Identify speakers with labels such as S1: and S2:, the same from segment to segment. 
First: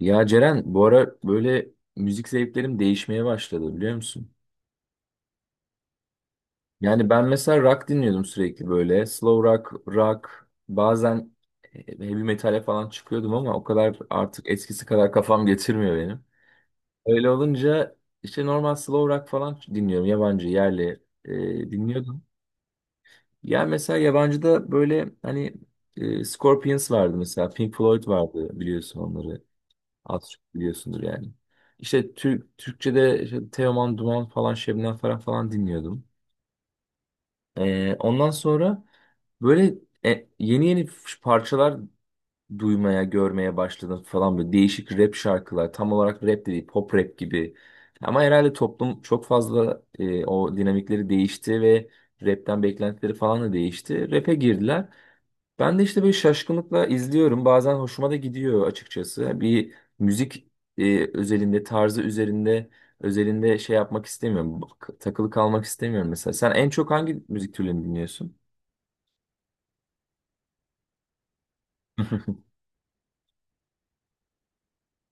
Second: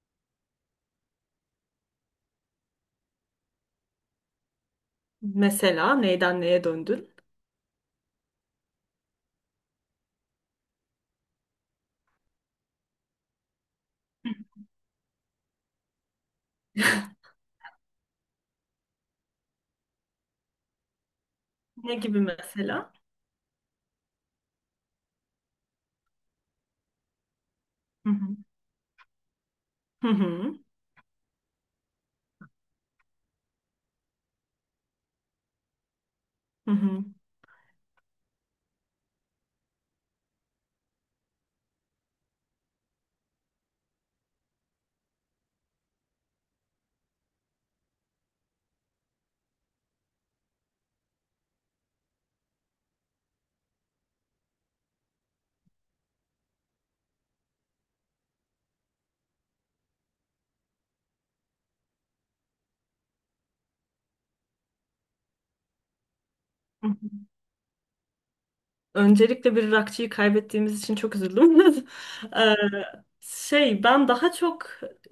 S1: Ya Ceren bu ara böyle müzik zevklerim değişmeye başladı, biliyor musun?
S2: Mesela neyden neye
S1: Yani
S2: döndün?
S1: ben mesela rock dinliyordum sürekli böyle. Slow rock, rock bazen heavy metale falan çıkıyordum, ama o kadar, artık eskisi kadar kafam getirmiyor benim. Öyle olunca işte normal slow rock falan dinliyorum. Yabancı, yerli
S2: Ne gibi
S1: dinliyordum.
S2: mesela?
S1: Yani mesela yabancıda böyle hani Scorpions vardı mesela. Pink Floyd
S2: Hı hı.
S1: vardı, biliyorsun onları.
S2: Hı
S1: Az çok
S2: hı.
S1: biliyorsundur yani. İşte Türk, Türkçe'de işte Teoman Duman falan, Şebnem Ferah falan dinliyordum.
S2: Hı
S1: Ondan sonra böyle yeni yeni parçalar duymaya, görmeye başladım falan, böyle değişik rap şarkılar. Tam olarak rap de değil, pop rap gibi. Ama herhalde toplum çok fazla o dinamikleri değişti ve rapten beklentileri falan da değişti. Rap'e girdiler. Ben de işte böyle şaşkınlıkla izliyorum. Bazen hoşuma da gidiyor açıkçası. Bir müzik özelinde, tarzı üzerinde, özelinde şey yapmak istemiyorum. Takılı kalmak istemiyorum mesela. Sen en çok
S2: hı.
S1: hangi müzik türlerini dinliyorsun?
S2: Öncelikle bir rockçıyı kaybettiğimiz için çok üzüldüm. Ee, ben daha çok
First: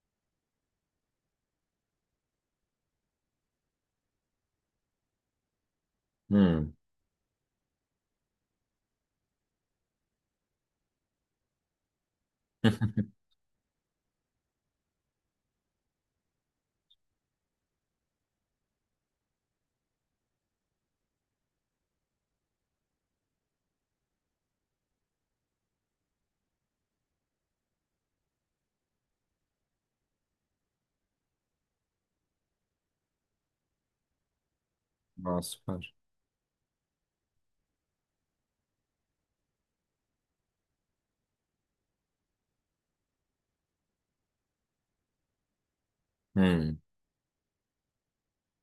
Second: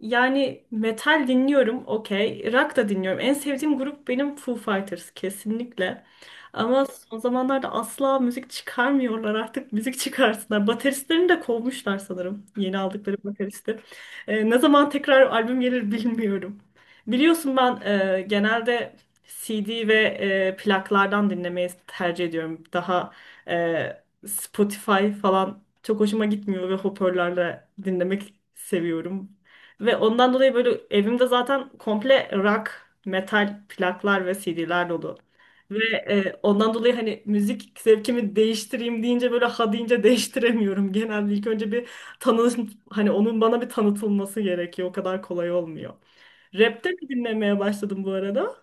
S2: yani metal dinliyorum, okey. Rock da dinliyorum. En sevdiğim grup benim Foo Fighters kesinlikle.
S1: Hmm.
S2: Ama son zamanlarda asla müzik çıkarmıyorlar, artık müzik çıkarsınlar. Bateristlerini de kovmuşlar sanırım, yeni aldıkları bateristi. Ne zaman tekrar albüm gelir bilmiyorum. Biliyorsun ben genelde CD ve plaklardan dinlemeyi tercih ediyorum. Daha Spotify falan çok hoşuma gitmiyor ve hoparlörle dinlemek seviyorum. Ve ondan dolayı böyle evimde zaten komple rock, metal plaklar ve CD'ler dolu.
S1: Aa,
S2: Ve
S1: süper.
S2: ondan dolayı hani müzik zevkimi değiştireyim deyince, böyle ha deyince, değiştiremiyorum. Genelde ilk önce bir tanı, hani onun bana bir tanıtılması gerekiyor. O kadar kolay olmuyor.
S1: Hmm.
S2: Rap de mi dinlemeye başladım bu arada?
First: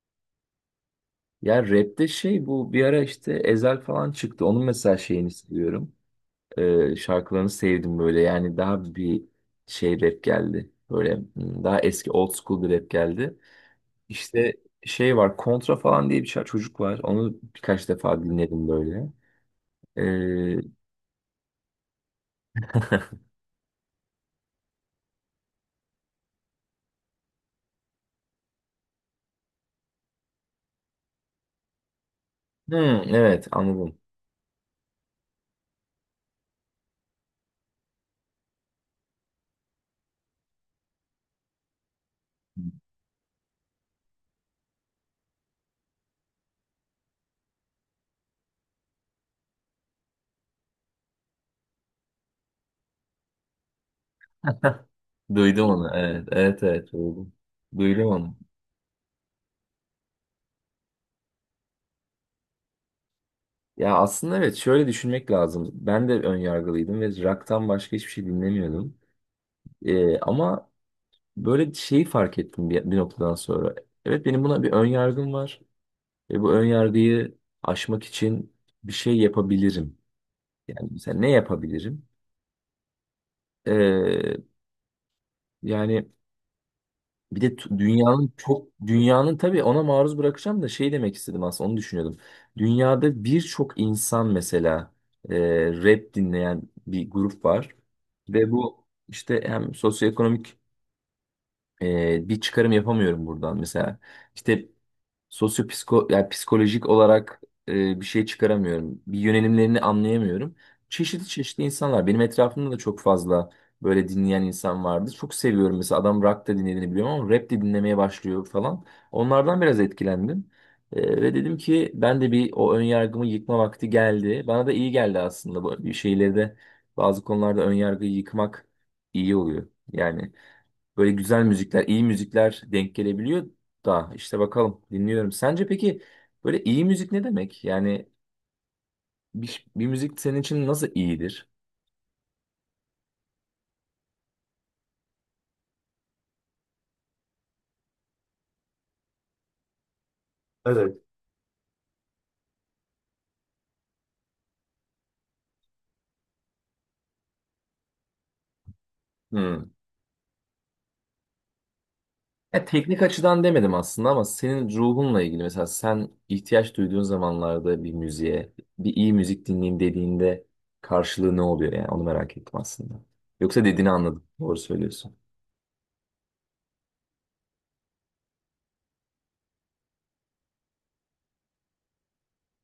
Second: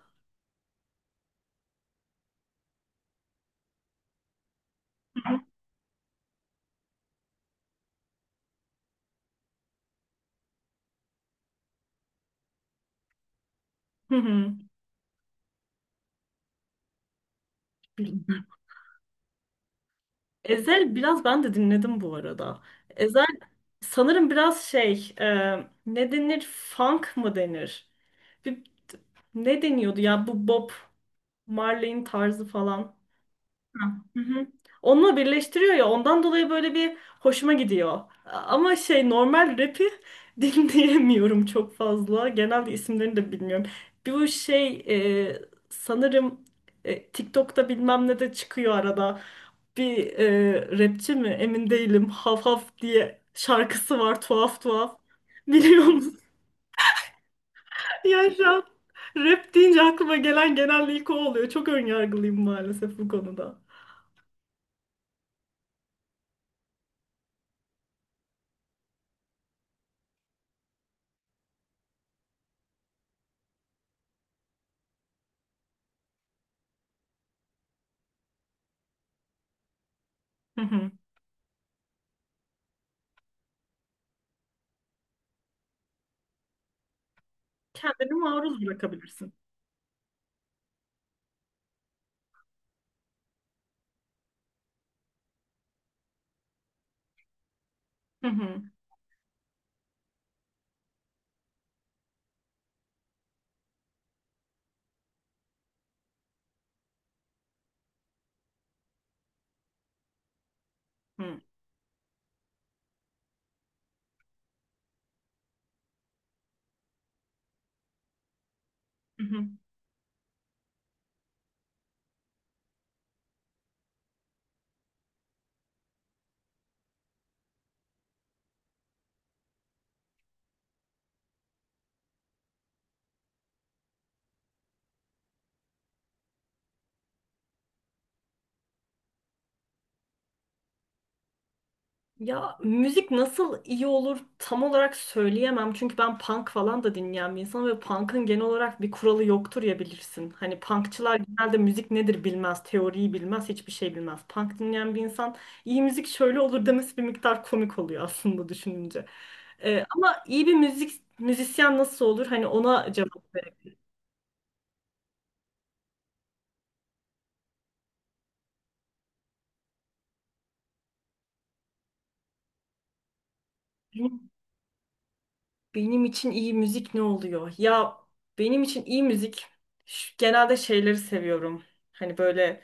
S1: Ya rapte şey, bu bir ara işte Ezel falan çıktı. Onun mesela şeyini seviyorum. Şarkılarını sevdim böyle. Yani daha bir şey rap geldi. Böyle daha eski, old school bir rap geldi.
S2: Hı
S1: İşte
S2: hı.
S1: şey var, kontra falan diye bir çocuk var. Onu birkaç defa dinledim böyle. Ee,
S2: Ezel biraz ben de dinledim bu arada. Ezel sanırım biraz ne denir, funk mı denir? Bir, ne deniyordu ya bu Bob Marley'in tarzı
S1: hmm,
S2: falan.
S1: evet, anladım.
S2: Hı hı. Onunla birleştiriyor ya, ondan dolayı böyle bir hoşuma gidiyor. Ama şey, normal rap'i dinleyemiyorum çok fazla. Genelde isimlerini de bilmiyorum. Bir bu şey e, sanırım e, TikTok'ta bilmem ne de çıkıyor arada. Bir rapçi mi emin değilim. Haf Haf diye şarkısı var, tuhaf tuhaf.
S1: Duydum
S2: Biliyor
S1: onu.
S2: musun?
S1: Evet, evet, evet, duydum. Duydum
S2: Ya
S1: onu.
S2: şu an rap deyince aklıma gelen genelde ilk o oluyor. Çok önyargılıyım maalesef bu konuda.
S1: Ya aslında evet, şöyle düşünmek lazım. Ben de ön yargılıydım ve rock'tan başka hiçbir şey dinlemiyordum. Ama böyle şeyi fark ettim bir noktadan sonra. Evet, benim buna bir ön yargım var. Ve bu ön yargıyı aşmak için bir şey yapabilirim.
S2: Hı
S1: Yani
S2: hı.
S1: mesela ne yapabilirim? Ee, Yani bir de
S2: Kendini
S1: dünyanın
S2: maruz
S1: çok,
S2: bırakabilirsin.
S1: dünyanın tabii ona maruz bırakacağım da şey demek istedim aslında, onu düşünüyordum. Dünyada birçok insan mesela e, rap dinleyen bir grup var
S2: Hı
S1: ve
S2: hı,
S1: bu işte hem sosyoekonomik bir çıkarım yapamıyorum buradan mesela. İşte sosyopsiko, yani psikolojik olarak bir şey çıkaramıyorum. Bir yönelimlerini anlayamıyorum. Çeşitli
S2: hı,
S1: çeşitli insanlar. Benim etrafımda da çok fazla böyle dinleyen insan vardı. Çok seviyorum mesela, adam rock da dinlediğini biliyorum ama rap de dinlemeye başlıyor falan.
S2: hı hı.
S1: Onlardan biraz etkilendim. Ve dedim ki ben de bir o ön yargımı yıkma vakti geldi. Bana da iyi geldi aslında bu, bir şeyleri de, bazı konularda ön yargıyı yıkmak iyi oluyor. Yani böyle güzel müzikler, iyi müzikler denk gelebiliyor da işte bakalım, dinliyorum. Sence peki böyle iyi müzik ne demek? Yani bir müzik senin için nasıl iyidir?
S2: Ya müzik nasıl iyi olur tam olarak söyleyemem. Çünkü ben punk falan da dinleyen bir insanım ve punk'ın genel olarak bir kuralı yoktur ya, bilirsin. Hani
S1: Evet.
S2: punkçılar genelde müzik nedir bilmez, teoriyi bilmez, hiçbir şey bilmez. Punk dinleyen bir insan iyi müzik şöyle olur demesi bir miktar komik oluyor aslında düşününce.
S1: Hmm.
S2: Ama iyi bir müzik müzisyen nasıl olur? Hani
S1: Ya
S2: ona
S1: teknik
S2: cevap
S1: açıdan demedim aslında, ama senin ruhunla ilgili mesela, sen ihtiyaç duyduğun zamanlarda bir müziğe, bir iyi müzik dinleyeyim dediğinde karşılığı ne oluyor, yani onu merak ettim aslında. Yoksa dediğini anladım.
S2: verebilirim.
S1: Doğru söylüyorsun.
S2: Benim için iyi müzik ne oluyor? Ya benim için iyi müzik genelde şeyleri seviyorum. Hani böyle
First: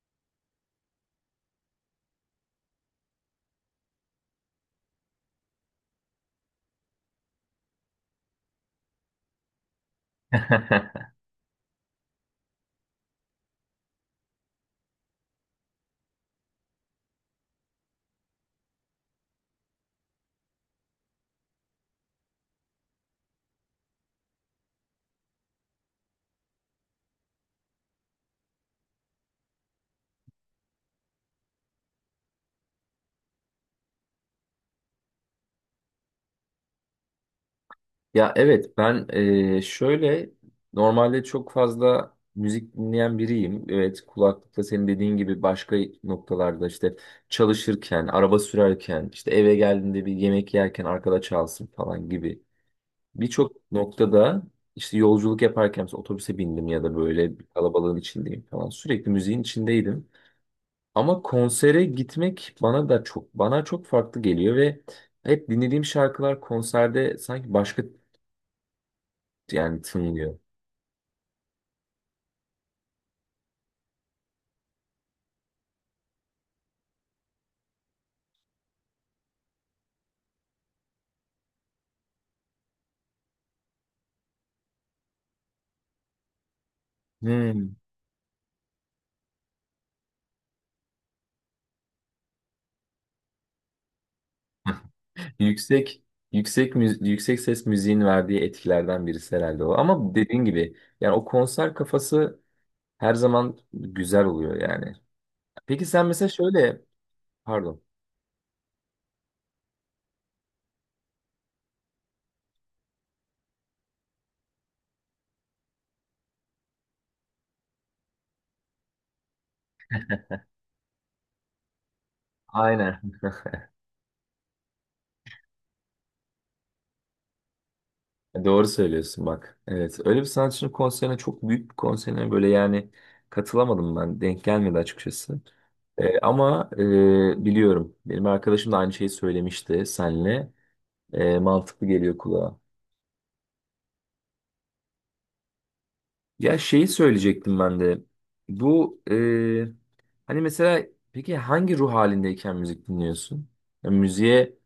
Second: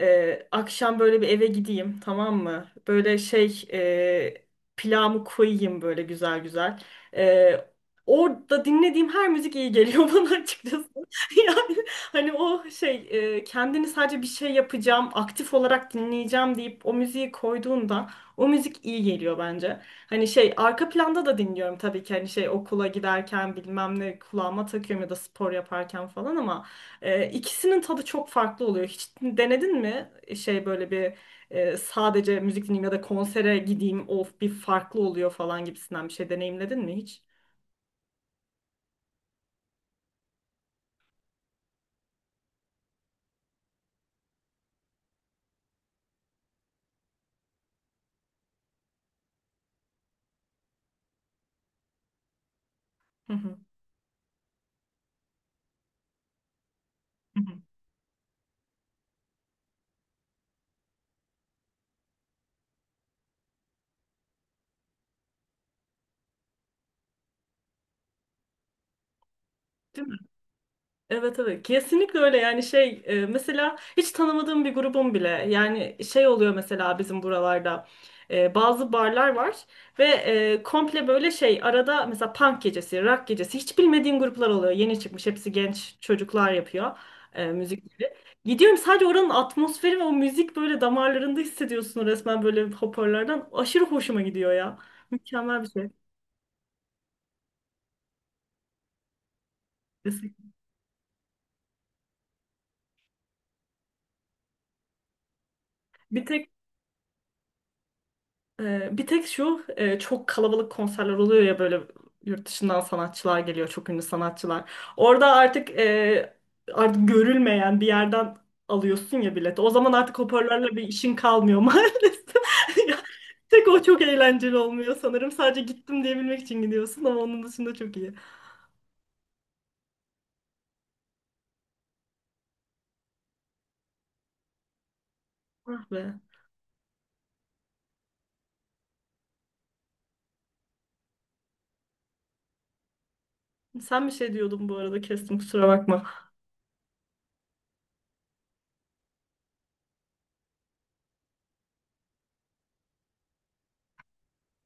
S2: akşam böyle bir eve gideyim, tamam mı? Pilavımı koyayım böyle güzel güzel. Ee, Orada dinlediğim her müzik iyi geliyor bana açıkçası. Yani hani kendini sadece bir şey yapacağım, aktif olarak dinleyeceğim deyip o müziği koyduğunda o müzik iyi geliyor bence. Hani şey, arka planda da dinliyorum tabii ki, hani şey, okula giderken bilmem ne kulağıma takıyorum ya da spor yaparken falan, ama ikisinin tadı çok farklı oluyor. Hiç denedin mi? Şey, böyle bir sadece müzik dinleyeyim ya da konsere gideyim, of, bir farklı oluyor falan gibisinden bir şey deneyimledin mi hiç?
S1: Ya evet, ben şöyle normalde çok fazla müzik dinleyen biriyim. Evet, kulaklıkla senin dediğin gibi başka noktalarda, işte çalışırken, araba sürerken, işte eve geldiğinde bir yemek yerken arkada çalsın falan gibi.
S2: Hı
S1: Birçok
S2: hı.
S1: noktada işte yolculuk yaparken, mesela otobüse bindim ya da böyle
S2: Hı
S1: bir
S2: hı.
S1: kalabalığın içindeyim falan, sürekli müziğin içindeydim. Ama konsere gitmek bana çok farklı geliyor ve hep dinlediğim şarkılar konserde sanki başka, yani
S2: Değil mi?
S1: tınlıyor.
S2: Evet evet, kesinlikle öyle yani. Mesela hiç tanımadığım bir grubum bile, yani şey oluyor, mesela bizim buralarda bazı barlar var ve komple böyle şey arada mesela punk gecesi, rock gecesi, hiç bilmediğim gruplar oluyor, yeni çıkmış, hepsi genç çocuklar yapıyor
S1: Hmm.
S2: müzikleri, gidiyorum sadece oranın atmosferi ve o müzik böyle damarlarında hissediyorsun resmen, böyle hoparlardan, aşırı hoşuma gidiyor ya, mükemmel bir şey.
S1: Yüksek yüksek ses müziğin verdiği etkilerden birisi herhalde o. Ama dediğin gibi yani o konser kafası her zaman güzel oluyor yani. Peki sen
S2: Bir
S1: mesela
S2: tek
S1: şöyle, pardon.
S2: Bir tek şu çok kalabalık konserler oluyor ya, böyle yurt dışından sanatçılar geliyor, çok ünlü sanatçılar. Orada artık artık görülmeyen bir yerden alıyorsun ya bileti. O zaman artık hoparlörle bir işin kalmıyor maalesef. Ya,
S1: Aynen.
S2: tek o çok eğlenceli olmuyor sanırım. Sadece gittim diyebilmek için gidiyorsun, ama onun dışında çok iyi.
S1: Doğru söylüyorsun bak. Evet. Öyle bir sanatçının konserine, çok büyük bir konserine böyle yani katılamadım ben. Denk gelmedi açıkçası.
S2: Ah be.
S1: Ama biliyorum. Benim arkadaşım da aynı şeyi söylemişti senle. Mantıklı geliyor kulağa.
S2: Sen bir şey diyordun bu arada, kestim, kusura bakma.
S1: Ya şeyi söyleyecektim ben de. Bu hani mesela, peki hangi ruh halindeyken müzik dinliyorsun? Ya müziğe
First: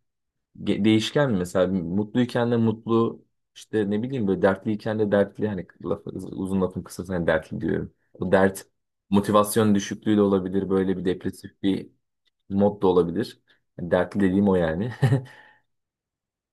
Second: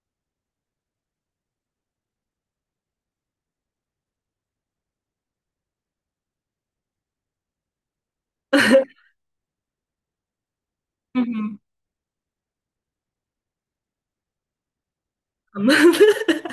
S1: değişken mi? Mesela mutluyken de mutlu, işte ne bileyim, böyle dertliyken de dertli, hani uzun lafın kısası hani dertli diyorum. Bu dert motivasyon düşüklüğü de olabilir, böyle bir depresif bir mod da olabilir. Yani dertli dediğim o yani.
S2: Anladım.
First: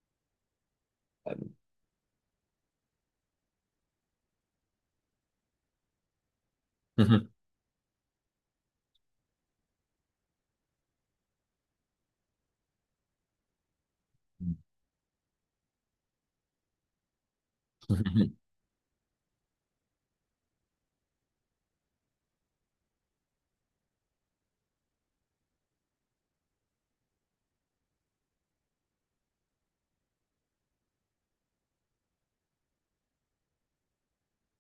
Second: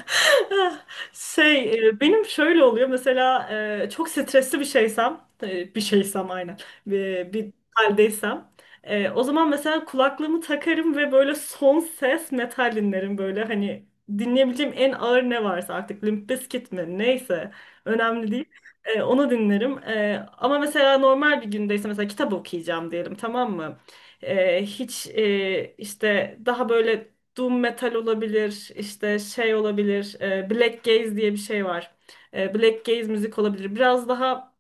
S2: Şey, benim şöyle oluyor mesela, çok stresli bir şeysem, bir şeysem, aynen, bir haldeysem, o zaman mesela kulaklığımı takarım ve böyle son ses metal dinlerim, böyle hani dinleyebileceğim en ağır ne varsa artık, Limp Bizkit mi neyse, önemli değil. E, onu dinlerim. Ama mesela normal bir gündeyse, mesela kitap okuyacağım diyelim, tamam mı? İşte daha böyle Doom metal olabilir, işte şey olabilir, Black Gaze diye bir şey var. Black Gaze müzik olabilir. Biraz daha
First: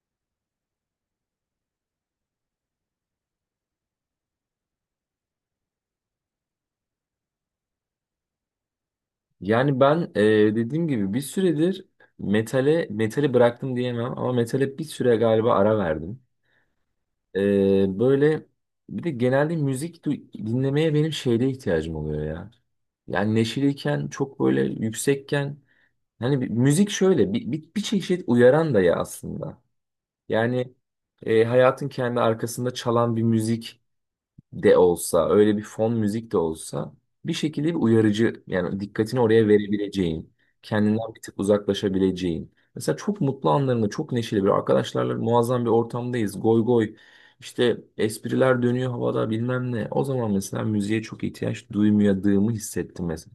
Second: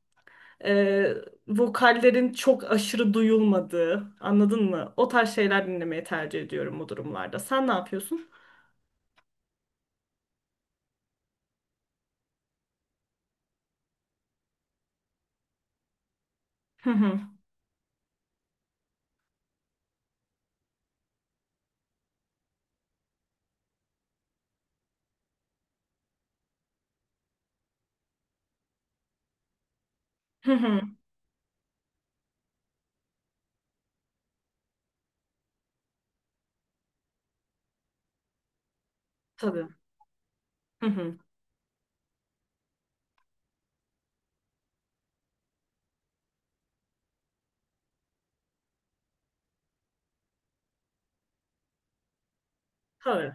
S2: e, vokallerin çok aşırı duyulmadığı, anladın mı? O tarz şeyler dinlemeyi tercih ediyorum bu durumlarda. Sen ne yapıyorsun?
S1: Yani ben dediğim gibi bir süredir metali bıraktım diyemem ama metale bir süre galiba ara verdim.
S2: Hı hı.
S1: Böyle bir de genelde müzik dinlemeye benim şeyde ihtiyacım oluyor ya. Yani neşeliyken çok böyle yüksekken, hani müzik şöyle bir çeşit uyaran da ya aslında.
S2: Hı
S1: Yani
S2: hı.
S1: hayatın kendi arkasında çalan bir müzik de olsa, öyle bir fon müzik de olsa, bir şekilde bir uyarıcı, yani dikkatini oraya
S2: Tabii.
S1: verebileceğin,
S2: Hı
S1: kendinden
S2: hı.
S1: bir tık uzaklaşabileceğin. Mesela çok mutlu anlarında, çok neşeli, bir arkadaşlarla muazzam bir ortamdayız. Goy goy işte, espriler dönüyor havada, bilmem ne. O zaman mesela müziğe çok ihtiyaç duymadığımı hissettim mesela.
S2: Tabii.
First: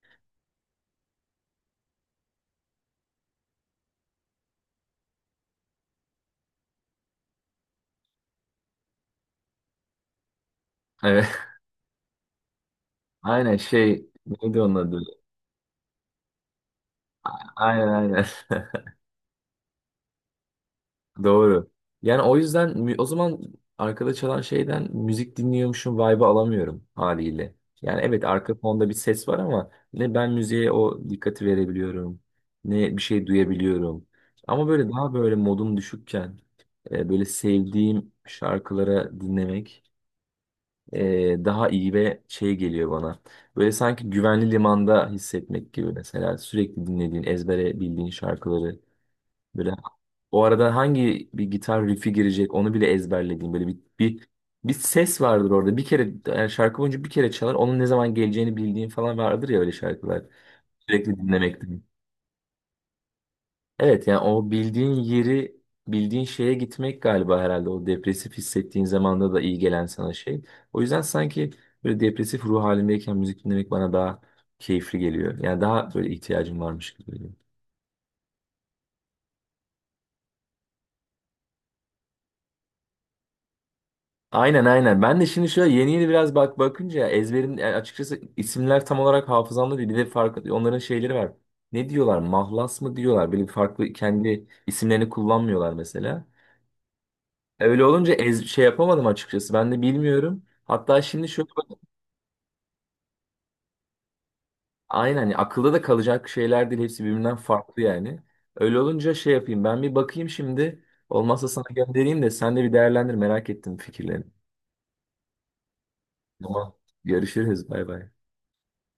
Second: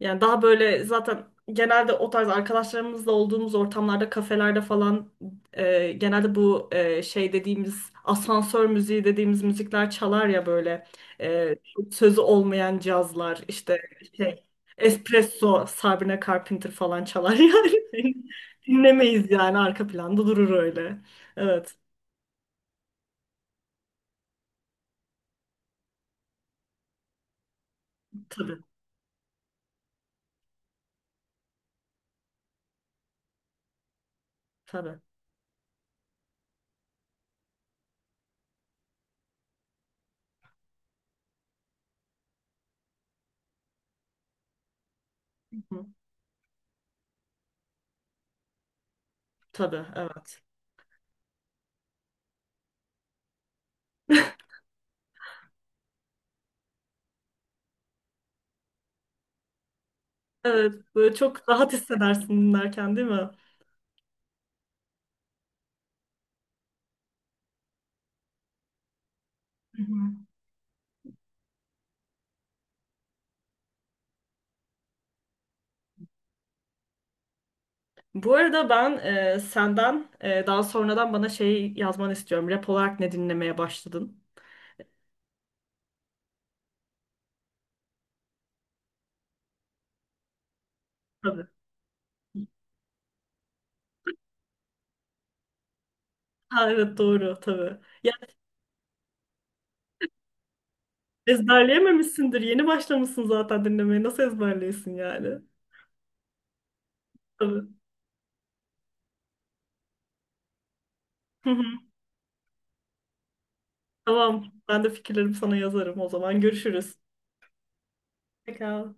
S2: Yani daha böyle zaten genelde o tarz arkadaşlarımızla olduğumuz ortamlarda, kafelerde falan genelde bu şey dediğimiz, asansör müziği dediğimiz müzikler çalar ya böyle
S1: Evet.
S2: e, sözü olmayan cazlar
S1: Aynen,
S2: işte,
S1: şey
S2: şey
S1: neydi onun adı?
S2: espresso, Sabrina Carpenter falan çalar
S1: Aynen,
S2: yani.
S1: aynen.
S2: Dinlemeyiz yani, arka planda durur öyle.
S1: Doğru.
S2: Evet,
S1: Yani o yüzden o zaman arkada çalan şeyden müzik dinliyormuşum, vibe'ı alamıyorum haliyle. Yani evet, arka
S2: tabii
S1: fonda bir ses var ama ne ben müziğe o dikkati verebiliyorum ne bir şey duyabiliyorum. Ama böyle
S2: tabii.
S1: daha, böyle modum düşükken böyle sevdiğim şarkılara dinlemek daha iyi ve şey geliyor bana. Böyle sanki güvenli limanda hissetmek
S2: Hı,
S1: gibi, mesela sürekli dinlediğin, ezbere bildiğin şarkıları böyle,
S2: tabii evet.
S1: o arada hangi bir gitar riff'i girecek onu bile ezberlediğim, böyle bir ses vardır orada. Bir kere yani, şarkı boyunca bir kere çalar. Onun ne zaman geleceğini bildiğin falan vardır ya, öyle şarkılar.
S2: Evet böyle
S1: Sürekli
S2: çok rahat
S1: dinlemekten.
S2: hissedersin dinlerken değil mi? Hı
S1: Evet, yani o bildiğin yeri, bildiğin şeye gitmek galiba, herhalde o depresif hissettiğin zamanda da iyi gelen sana
S2: hı.
S1: şey. O yüzden sanki böyle depresif ruh halindeyken müzik dinlemek bana daha keyifli geliyor. Yani daha böyle ihtiyacım varmış gibi geliyor.
S2: Bu arada ben senden daha sonradan bana şey yazmanı istiyorum. Rap olarak ne dinlemeye başladın?
S1: Aynen, aynen. Ben de şimdi şöyle yeni yeni biraz bak, bakınca ezberin, yani açıkçası isimler tam olarak hafızamda değil. Bir de farklı onların şeyleri var.
S2: Tabii.
S1: Ne diyorlar? Mahlas mı diyorlar? Böyle bir farklı, kendi isimlerini kullanmıyorlar mesela.
S2: Ha, evet doğru tabii.
S1: Öyle olunca
S2: Yani
S1: ez, şey yapamadım açıkçası. Ben de bilmiyorum. Hatta şimdi şöyle bak,
S2: ezberleyememişsindir. Yeni başlamışsın zaten dinlemeye. Nasıl ezberliyorsun
S1: aynen
S2: yani?
S1: hani akılda da kalacak şeyler değil. Hepsi birbirinden
S2: Tabii.
S1: farklı yani. Öyle olunca şey yapayım. Ben bir bakayım şimdi. Olmazsa
S2: Hı hı.
S1: sana göndereyim de sen de bir değerlendir. Merak ettim fikirlerini.
S2: Tamam. Ben de fikirlerimi sana yazarım o zaman.
S1: Tamam.
S2: Görüşürüz.
S1: Görüşürüz. Bay bay.
S2: Pekala.